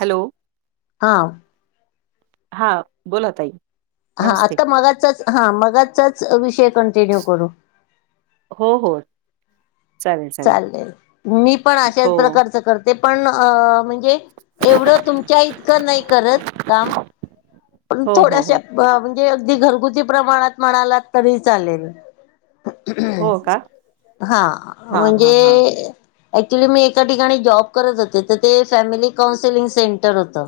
Hello हा हा बोला ताई. हा, नमस्ते. आता मगाचाच, हा मगाचाच विषय कंटिन्यू करू. हो हो चालेल, मी पण हो, अशाच प्रकारच करते. पण अ म्हणजे एवढ तुम च्या इतक नाही करत काम. पण हो, हो, थोड्याशा हो, म्हणजे, अगदी घरगुती प्रमाणात म्हणालात तरी चालेल. हो का? हा हां, हां, हां, म्हणजे ऍक्च्युली मी एका ठिकाणी जॉब करत होते तर ते फॅमिली काउन्सिलिंग सेंटर होत.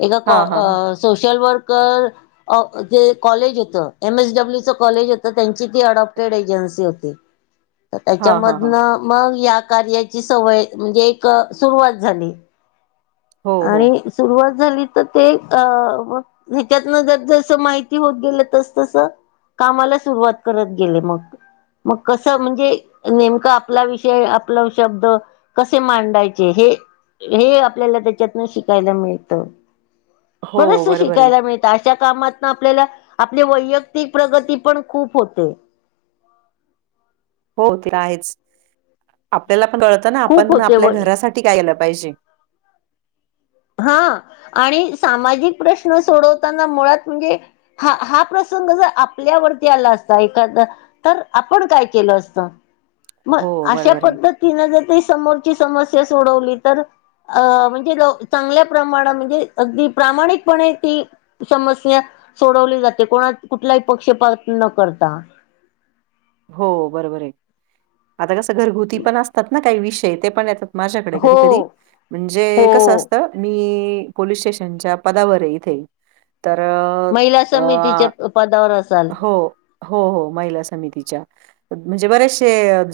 एका हां, हां, हां, काॅ सोशल वर्कर अ जे कॉलेज होत, एम एस डब्ल्यूचं कॉलेज होत. त्यांची ती अडॉप्टेड एजन्सी होती. [unintelligible] हां, हां, हां. त्याच्यामधनं, मग या कार्याची सवय म्हणजे, एक सुरुवात झाली. हो, हो, आणि सुरुवात झाली तर, ते अ म ह्याच्यातन जर जस माहिती होत गेलं, तस तस कामाला सुरुवात करत गेले मग. मग कसं म्हणजे नेमकं आपला विषय, आपलं शब्द कसे मांडायचे? हे, हे आपल्याला त्या त्याच्यातन शिकायला मिळतं. [inaudible] हो बरंच बरोबर आहे. शिकायला मिळत अशा कामात आपल्याला, आपली वैयक्तिक प्रगती पण खूप होते. हो ते आहेच. [inaudible] आपल्याला पण कळतं ना, खूप आपण आपल्या होते घरासाठी काय आलं पाहिजे. हा. आणि सामाजिक प्रश्न सोडवताना मुळात म्हणजे हा, हा प्रसंग जर आपल्यावरती आला असता, एखाद तर आपण काय केलं असत? मग हो अशा बरोबर आहे. पद्धत तिन जर ते समोरची समस्या सोडवली तर, अ म्हणजे चांगल्या प्रमाणात, म्हणजे अगदी प्रामाणिकपणे ती समस्या सोडवली जाते. कोणा कुठलाही पक्षपात न करता. हो बरोबर आहे. आता कसं घरगुती पण असतात ना काही विषय. ते पण येतात माझ्याकडे हो कधी कधी. म्हणजे कसं हो असतं? मी पोलीस स्टेशनच्या पदावर इथे. तर महिला मग अ समितीच्या पदावर असाल [inaudible] हो, हो हो महिला समिती. म्हणजे बरेच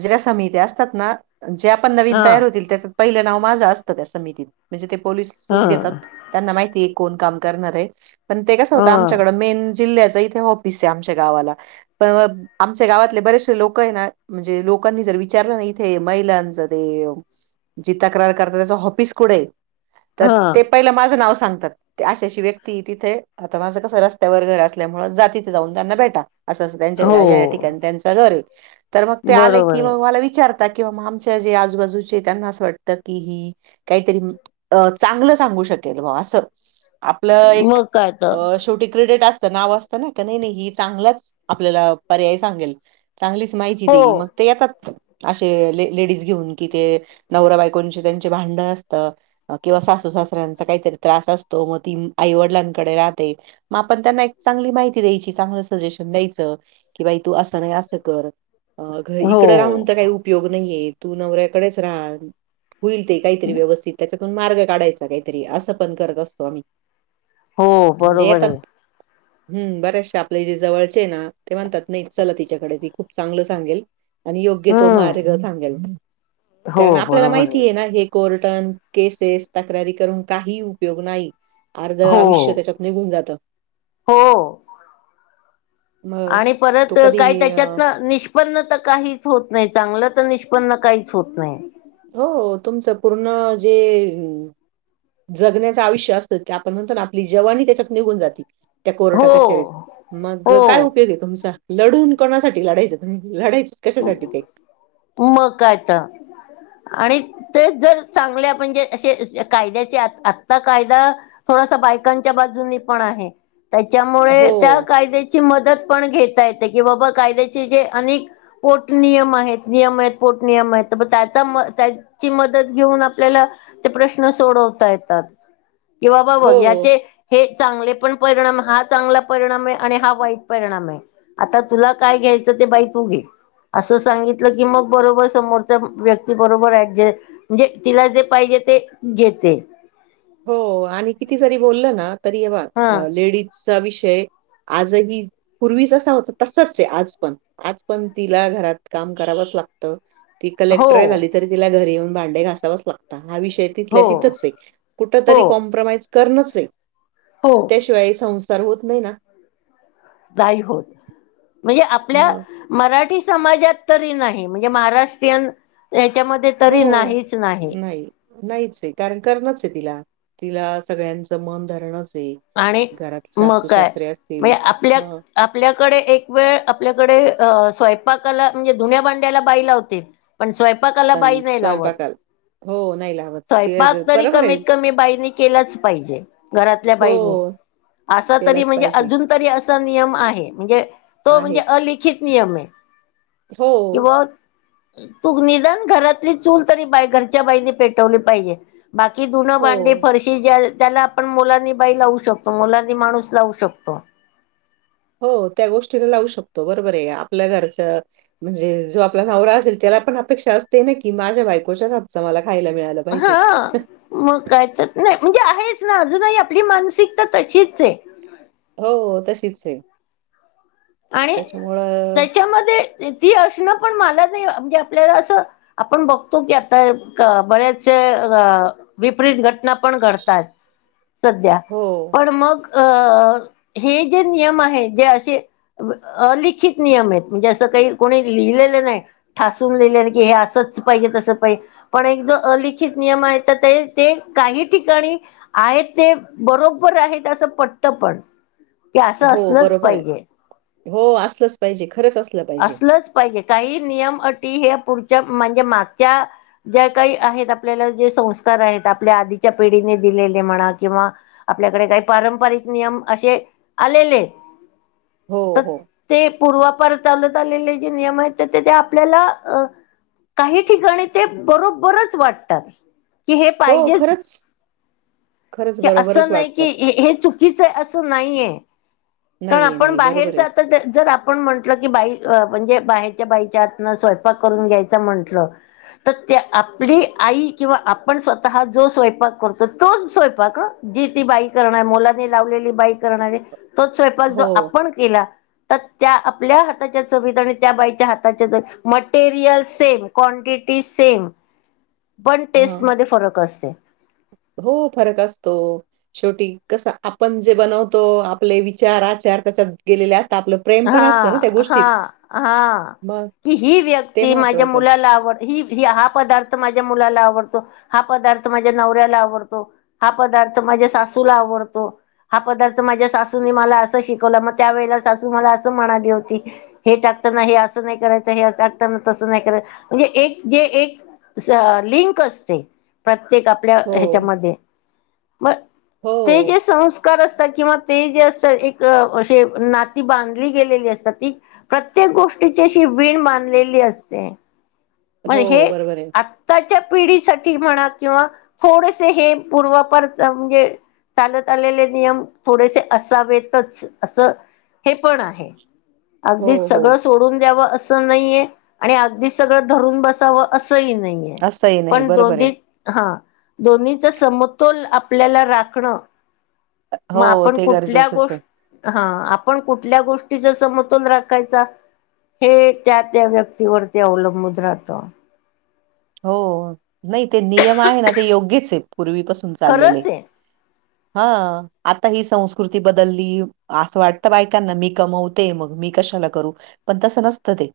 ज्या समित्या असतात ना ज्या पण नवीन हा तयार होतील, त्या पहिलं नाव माझं असतं त्या समितीत. म्हणजे ते हा पोलिसच घेतात. त्यांना माहितीय आहे, कोण काम करणार आहे. पण ते कसं ह होतं आमच्याकडं मेन जिल्ह्याचं इथे ऑफिसे आमच्या गावाला. पण आमच्या गावातले बरेचसे लोक आहे ना, म्हणजे लोकांनी जर विचारलं ना इथे महिलांचा ते जी तक्रार करता त्याच हॉपिस कुठे? तर ह ते पहिलं माझं नाव सांगतात. ते अशी अशी व्यक्ती तिथे, आता माझं कसं रस्त्यावर घर असल्यामुळे जा तिथे जाऊन त्यांना भेटा. असं त्यांच्या या या हो ठिकाणी त्यांच घर आहे. तर मग ते आले बरोबर की आहे मग मला विचार किंवा आमच्या जे आजूबाजूचे त्यांना असं वाटत की ही काहीतरी अ चांगलं सांगू शकेल बॉ असं. आपलं एक, मग काय तर शेवटी क्रेडेट असतं, नाव असतं. नाही का, नाही नाही ही चांगलाच आपल्याला पर्याय सांगेल. चांगलीच माहिती हो देईल. मग ते येतात, असे लेडीज घेऊन कि, ते नवरा बायकोंचे त्यांचे भांडण असतात. किंवा सासू सासऱ्यांचा काहीतरी त्रास असतो. मग ती आईवडिलांकडे राहते. आपण त्यांना एक चांगली माहिती द्यायची, चांगलं सजेशन द्यायचं. कि बाई तू असं नाही असं कर. अ घ हो इकडे राहून काही उपयोग नाहीये, तू नवऱ्याकडेच राहा. होईल ते काहीतरी व्यवस्थित त्यातून मार्ग काढायचा काहीतरी. असं पण करत असतो आम्ही. हो [inaudible] म्हणजे बरोबर येतात आहे हम् बरेचशे आपले जे जवळचे ना. ते म्हणतात नाही चला तिच्याकडे, ती खूप चांगलं सांगेल. आणि योग्य तो मार्ग हम्म सांगेल हो कारण आपल्याला बरोबर आहे माहितीय ना हे, कोर्टन, केसेस, तक्रारी करून काही उपयोग नाही. अर्ध हो आयुष्य त्याच्या निघून जात. हो [inaudible] आणि परत काही त्याच्यात ना निष्पन्न तर काहीच होत नाही. चांगलं तर निष्पन्न काहीच होत नाही. हो. तुमचं पूर्ण जे [inaudible] जगण्याचं आयुष्य असतं ते आपण म्हणतो ना आपली जवानी त्याच्यात निघून जाती. त्या हो कोर्टकचेरीत मग हो काय उपयोग आहे तुमचा लढून कोणासाठी लढायचं लढायचं क कशासाठी ते? मग कायता? आणि ते जर चांगल्या म्हणजे असे कायद्याचे आत्ता कायदा थोडासा बायकांच्या बाजूनी पण आहे. त्याच्यामुळे हो, त्या कायद्याची मदत पण घेता येते कि, बाबा कायद्याचे जे अनेक पोट नियम आहेत. नियम आहेत. पोट नियम आहेत. त्याचा म त्याचा ची मदत घेऊन आपल्याला ते प्रश्न सोडवता येतात. किंवा बा बघ हो. याचे हे चांगले पण परिणाम हा चांगला परिणाम आहे आणि वाईट परिणाम आहे. आता तुला काय घ्यायचं ते बाई तू घे. असं सांगितलं की, मग बरोबर समोरच्या व्यक्ती बरोबर ऍडज म्हणजे तिला जे पाहिजे ते घेते. हो आणि किती जरी बोललं ना तरी हे बघ हा लेडीजचा विषय आजही पूर्वी जसा होता, तसच आहे आज पण आज पण तिला घरात काम करावंच लागतं. ती हो कलेक्टर झाली तरी तिला घरी येऊन भांडे घासावच लागतं हा विषय तिथल्या हो तिथंच आहे. कुठ हो तरी कॉम्प्रोमाइज करणच आहे. हो त्याशिवाय संसार होत नाही ना... नाही होत म्हणजे आपल्या मग मराठी समाजात तरी नाही म्हणजे महाराष्ट्रीयन त्याच्यामध्ये तरी नाहीच नाही. नाहीच आहे. कारण करणच आहे तिला तिला सगळ्यांचं मन धरणच आहे. आणि घरात मग सासू काय -सासरे असतील म्हणजे आपल्या मग आपल्याकडे एक वेळ आपल्याकडे अ स्वयंपाकाला म्हणजे धुन्या भांडायला बाई लावते. पण स्वयंपाकाला बाई पण नाही लावत. स्वयंपाकाला हो नाही लावत. स्वयंपाक ते तरी बरोबर आहे. कमीत- कमी बाईनी केलाच पाहिजे. घरात आपल्या बाईनी हो, असा तरी केलंच म्हणजे पाहिजे. अजून तरी असा नियम आहे. म्हणजे तो म्हणजे आहेच. अलिखित नियम आहे. हो किंवा तू निदान घरातली चूल तरी बाई घरच्या बाईनी पेटवली पाहिजे. बाकी धुण, हो, भांडी, फरशी ज्याला त्याला आपण मुलांनी बाई लावू शकतो. मुलांनी माणूस लावू शकतो. हो त्या गोष्टीला लावू शकतो. बरोबर आहे. आपल्या घरचं म्हणजे जो आपला नवरा असेल त्याला पण अपेक्षा असते ना की, माझ्या बायकोच्या हातचा मला खायला मिळा हा मग काय तर नाही म्हणजे आहेच ना अजूनही आपली मानसिकता तशीच आहे. हो तशीच आहे. आणि त्याच्यामुळं त्याच्यामध्ये ती असणं पण मला नाही म्हणजे आपल्याला असं आपण बघतो की, आता बऱ्याचशा विपरीत घटना पण घडतात सध्या हो, पण मग अ हे जे नियम आहे जे असे अलिखित नियम आहेत म्हणजे असं काही कोणी लिहिलेलं नाही. ठासून लेले की हे असंच पाहिजे तसं पाहिजे. पण एक जो अलिखित नियम आहे तर ते ते काही ठिकाणी. आहेत ते बरोबर आहेत. असं पटत पण की असं हो, असलंच बरोबर आहे. पाहिजे. हो असलंच पाहिजे खरंच असलं पाहिजे. असलंच पाहिजे काही नियम अटी हे पुढच्या म्हणजे मागच्या ज्या काही आहेत आपल्याला जे संस्कार आहेत. आपल्या आधीच्या पिढीने दिलेले म्हणा किंवा आपल्याकडे काही पारंपरिक नियम असे आलेले आहे. हो हो ते पूर्वापार चालत आलेले जे नियम आहेत ते ते आपल्याला अ काही ठिकाणी ते बरोबरच वाटतात की हे हो, पाहिजेच. खरंच. खरंच की बरोबरच असं नाही की वाटतात. हे हे चुकीचं आहे असं नाहीय कारण नाही, आपण नाही. बाहेर बरोबर आहे. जात. तर जर आपण म्हंटलं की बाई म्हणजे बाहेच्या बाईच्या हातन स्वयंपाक करून घ्यायचं म्हंटलं तर ते आपली आई किंवा आपण स्वतः जो स्वयंपाक करतो तोच स्वयंपाक ह जी ती बाई करणार मोलाने लावलेली बाई करणारी तोच स्वयपाक जो हो. आपण केला. तर त्या आपल्या हाताच्या चवीत आणि त्या बाईच्या हाताच्या चवीत मटेरियल सेम क्वांटिटी सेम पण हां. टेस्टमध्ये फरक असते. हो फरक असतो. शेवटी कस आपण जे बनवतो. आपले विचार आचार तेच्यात गेलेले असत आपलं प्रेम पण असतं ना त्या हा हा गोष्टीत. हा मग की ही ते व्यक्ती माझ्या महत्वाचं आहे. मुलाला आवड ही हा पदार्थ माझ्या मुलाला आवडतो. हा पदार्थ माझ्या नवऱ्याला आवडतो. हा पदार्थ माझ्या सासूला आवडतो. हा पदार्थ माझ्या सासूने मला असं शिकवला मग त्यावेेळेला सासू मला असं म्हणाली होती. हे टाकताना हे असं नाही करायचं हे टाकताना तसं नाही करायचं म्हणजे एक जे एक अस लिंक असते प्रत्येक आपल्या हो, ह्याच्यामध्ये मग ते हो, जे संस् कार असतात किंवा ते जे असतात एक असे नात ती बांधली गेलेली असतात. ती प्रत्येक गोष्टीचीशी वीण बांधलेली असते. मग हे हो. बरोबर आहे. आत त्याच्या पिढीसाठी म्हणा किंवा थोडसे हे पूर्वपर म्हणजे चालत आलेले नियम थोडेसे असावेतच असं हे पण आहे हो, अगदीच हो. सगळं सोडून द्यावं असं नाहीये आणि अगदीच सगळं धरून बसावं असं ह नाहीे असंही नाही. पण बरोबर दोनी आहे. हा दोन्हीचा समतोल आपल्याला राखणं मग हो, आपण ते कुठल्या गरजेचंच आहे. गोष्ट हा आपण कुठल्या गोष्टींचा समतोल राखायचा. हे त्या त्या व्यक्तीवरती अवलंबून राहत. हो नाही ते नियम आहे. ना ते योग्यच आहे. पूर्वीपासून चाललेले. खरंच आहे हा आता ही संस्कृती बदलली. असं वाटतं बायकांना मी कमवते मग मी कशाला करू पण तसं नसतं ते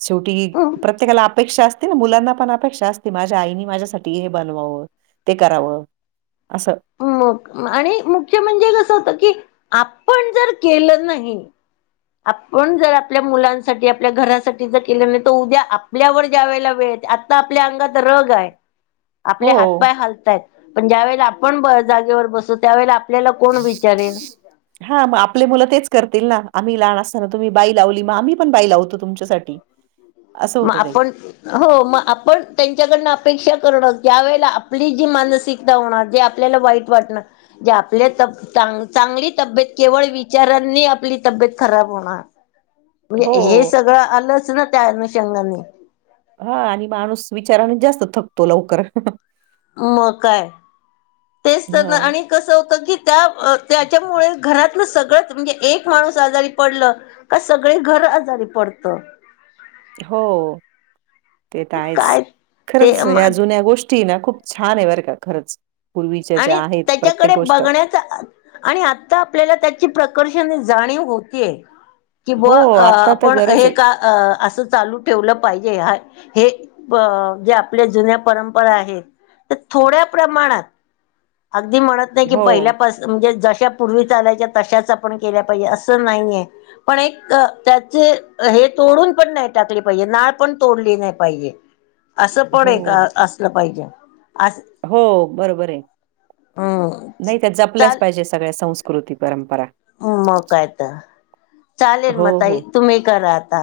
शेवटी प्रत्येकाला अपेक्षा असते. तेन मुलांना पण अपेक्षा असते. माझ्या आईनी माझ्यासाठी हे बनवावं ते करावं. असं मग आणि मुख्य म्हणजे कसं होतं की आपण जर केलं नाही. आपण जर आपल्या मुलांसाठी आपल्या घरासाठी जर केलं नाही तर उद्या आपल्यावर जा्या वळेला वेळे येते. ता आपल्या अंगात रग आहे. आपले हो. हातपाय हालतायत पण ज्यावेेळेला आपण जागेवर बसू त्यावेळेला आपल्याला कोण विचारेन? हा मग आपले मुलं तेच करतील ना आम्ही लहान असताना तुम्ही बाई लावली म आम्ही पण बाई लावतो तुमच्यासाठी. असं म होतं ते आपण हो मग आपण त्यांच्याकडनं अपेक्षा करणं ज्या वेळेला आपली जी मानसिक ता होणार जे आपल्याला वाईट वाटणं जे आपल्या तब चांग चांगली तब्येत केवळ विचारांनी आपली तब्येत खराब होणार. हो म्हणजे हे सगळं आलंच ना त्या अनुषंगाने. हा आणि माणूस विचाराने जास्त थकतो लवकर. मग काय तेच तर ना मग आणि कसं होत की त्या अ त्याच्यामुळे घरातलं सगळंच म्हणजे एक माणूस आजारी पडलं का सगळे घर आजारी पडतं. हो ते तर आहेच काय खरंच ह्या ते जुन्या गोष् टी ना खूप छान आहे बरं का खरंच. पूर्वीच्या ज्या आणि आहेत प्रत्येक त्याच्याकडे गोष्ट बघण्याचा आणि आता आपल्याला त्याची प्रकर्षण ही जाणीव होती आहे कि ब हो अ आता तर आपण गरज हे आहे. का असं चालू ठेवलं पाहिजे हा हे प जे आपल्या जुन्या परंपरा आहे ते थोड्या प्रमाणात अगदी म्हणत नाही की हो पहिल्यापास म्हणजे जशा पूर्वी चालायच्या तशाच आपण केल्या पाहिजे असं नाहीये. पण एक क त्याचे हे तोडून पण नाही टाकली पाहिजे नाळ पण तोडली नाही पाहिजे. असं पण हो एक असलं पाहिजे अस हो बरोबर आहे हम्म नाही त्या जपल्याच चाल पाहिजे सगळ्या संस् कृती परंपरा मग काय तर चालेल हो, म ताई हो. तुम्ही करा आता.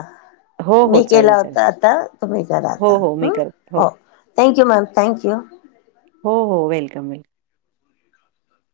हो, हो. मी चालेल, केला चालेल. होता आता तुम्ही करा हो, आता हो. मी हा करते. हो. Thank you ma'am thank you. हो हो वेलकम वेल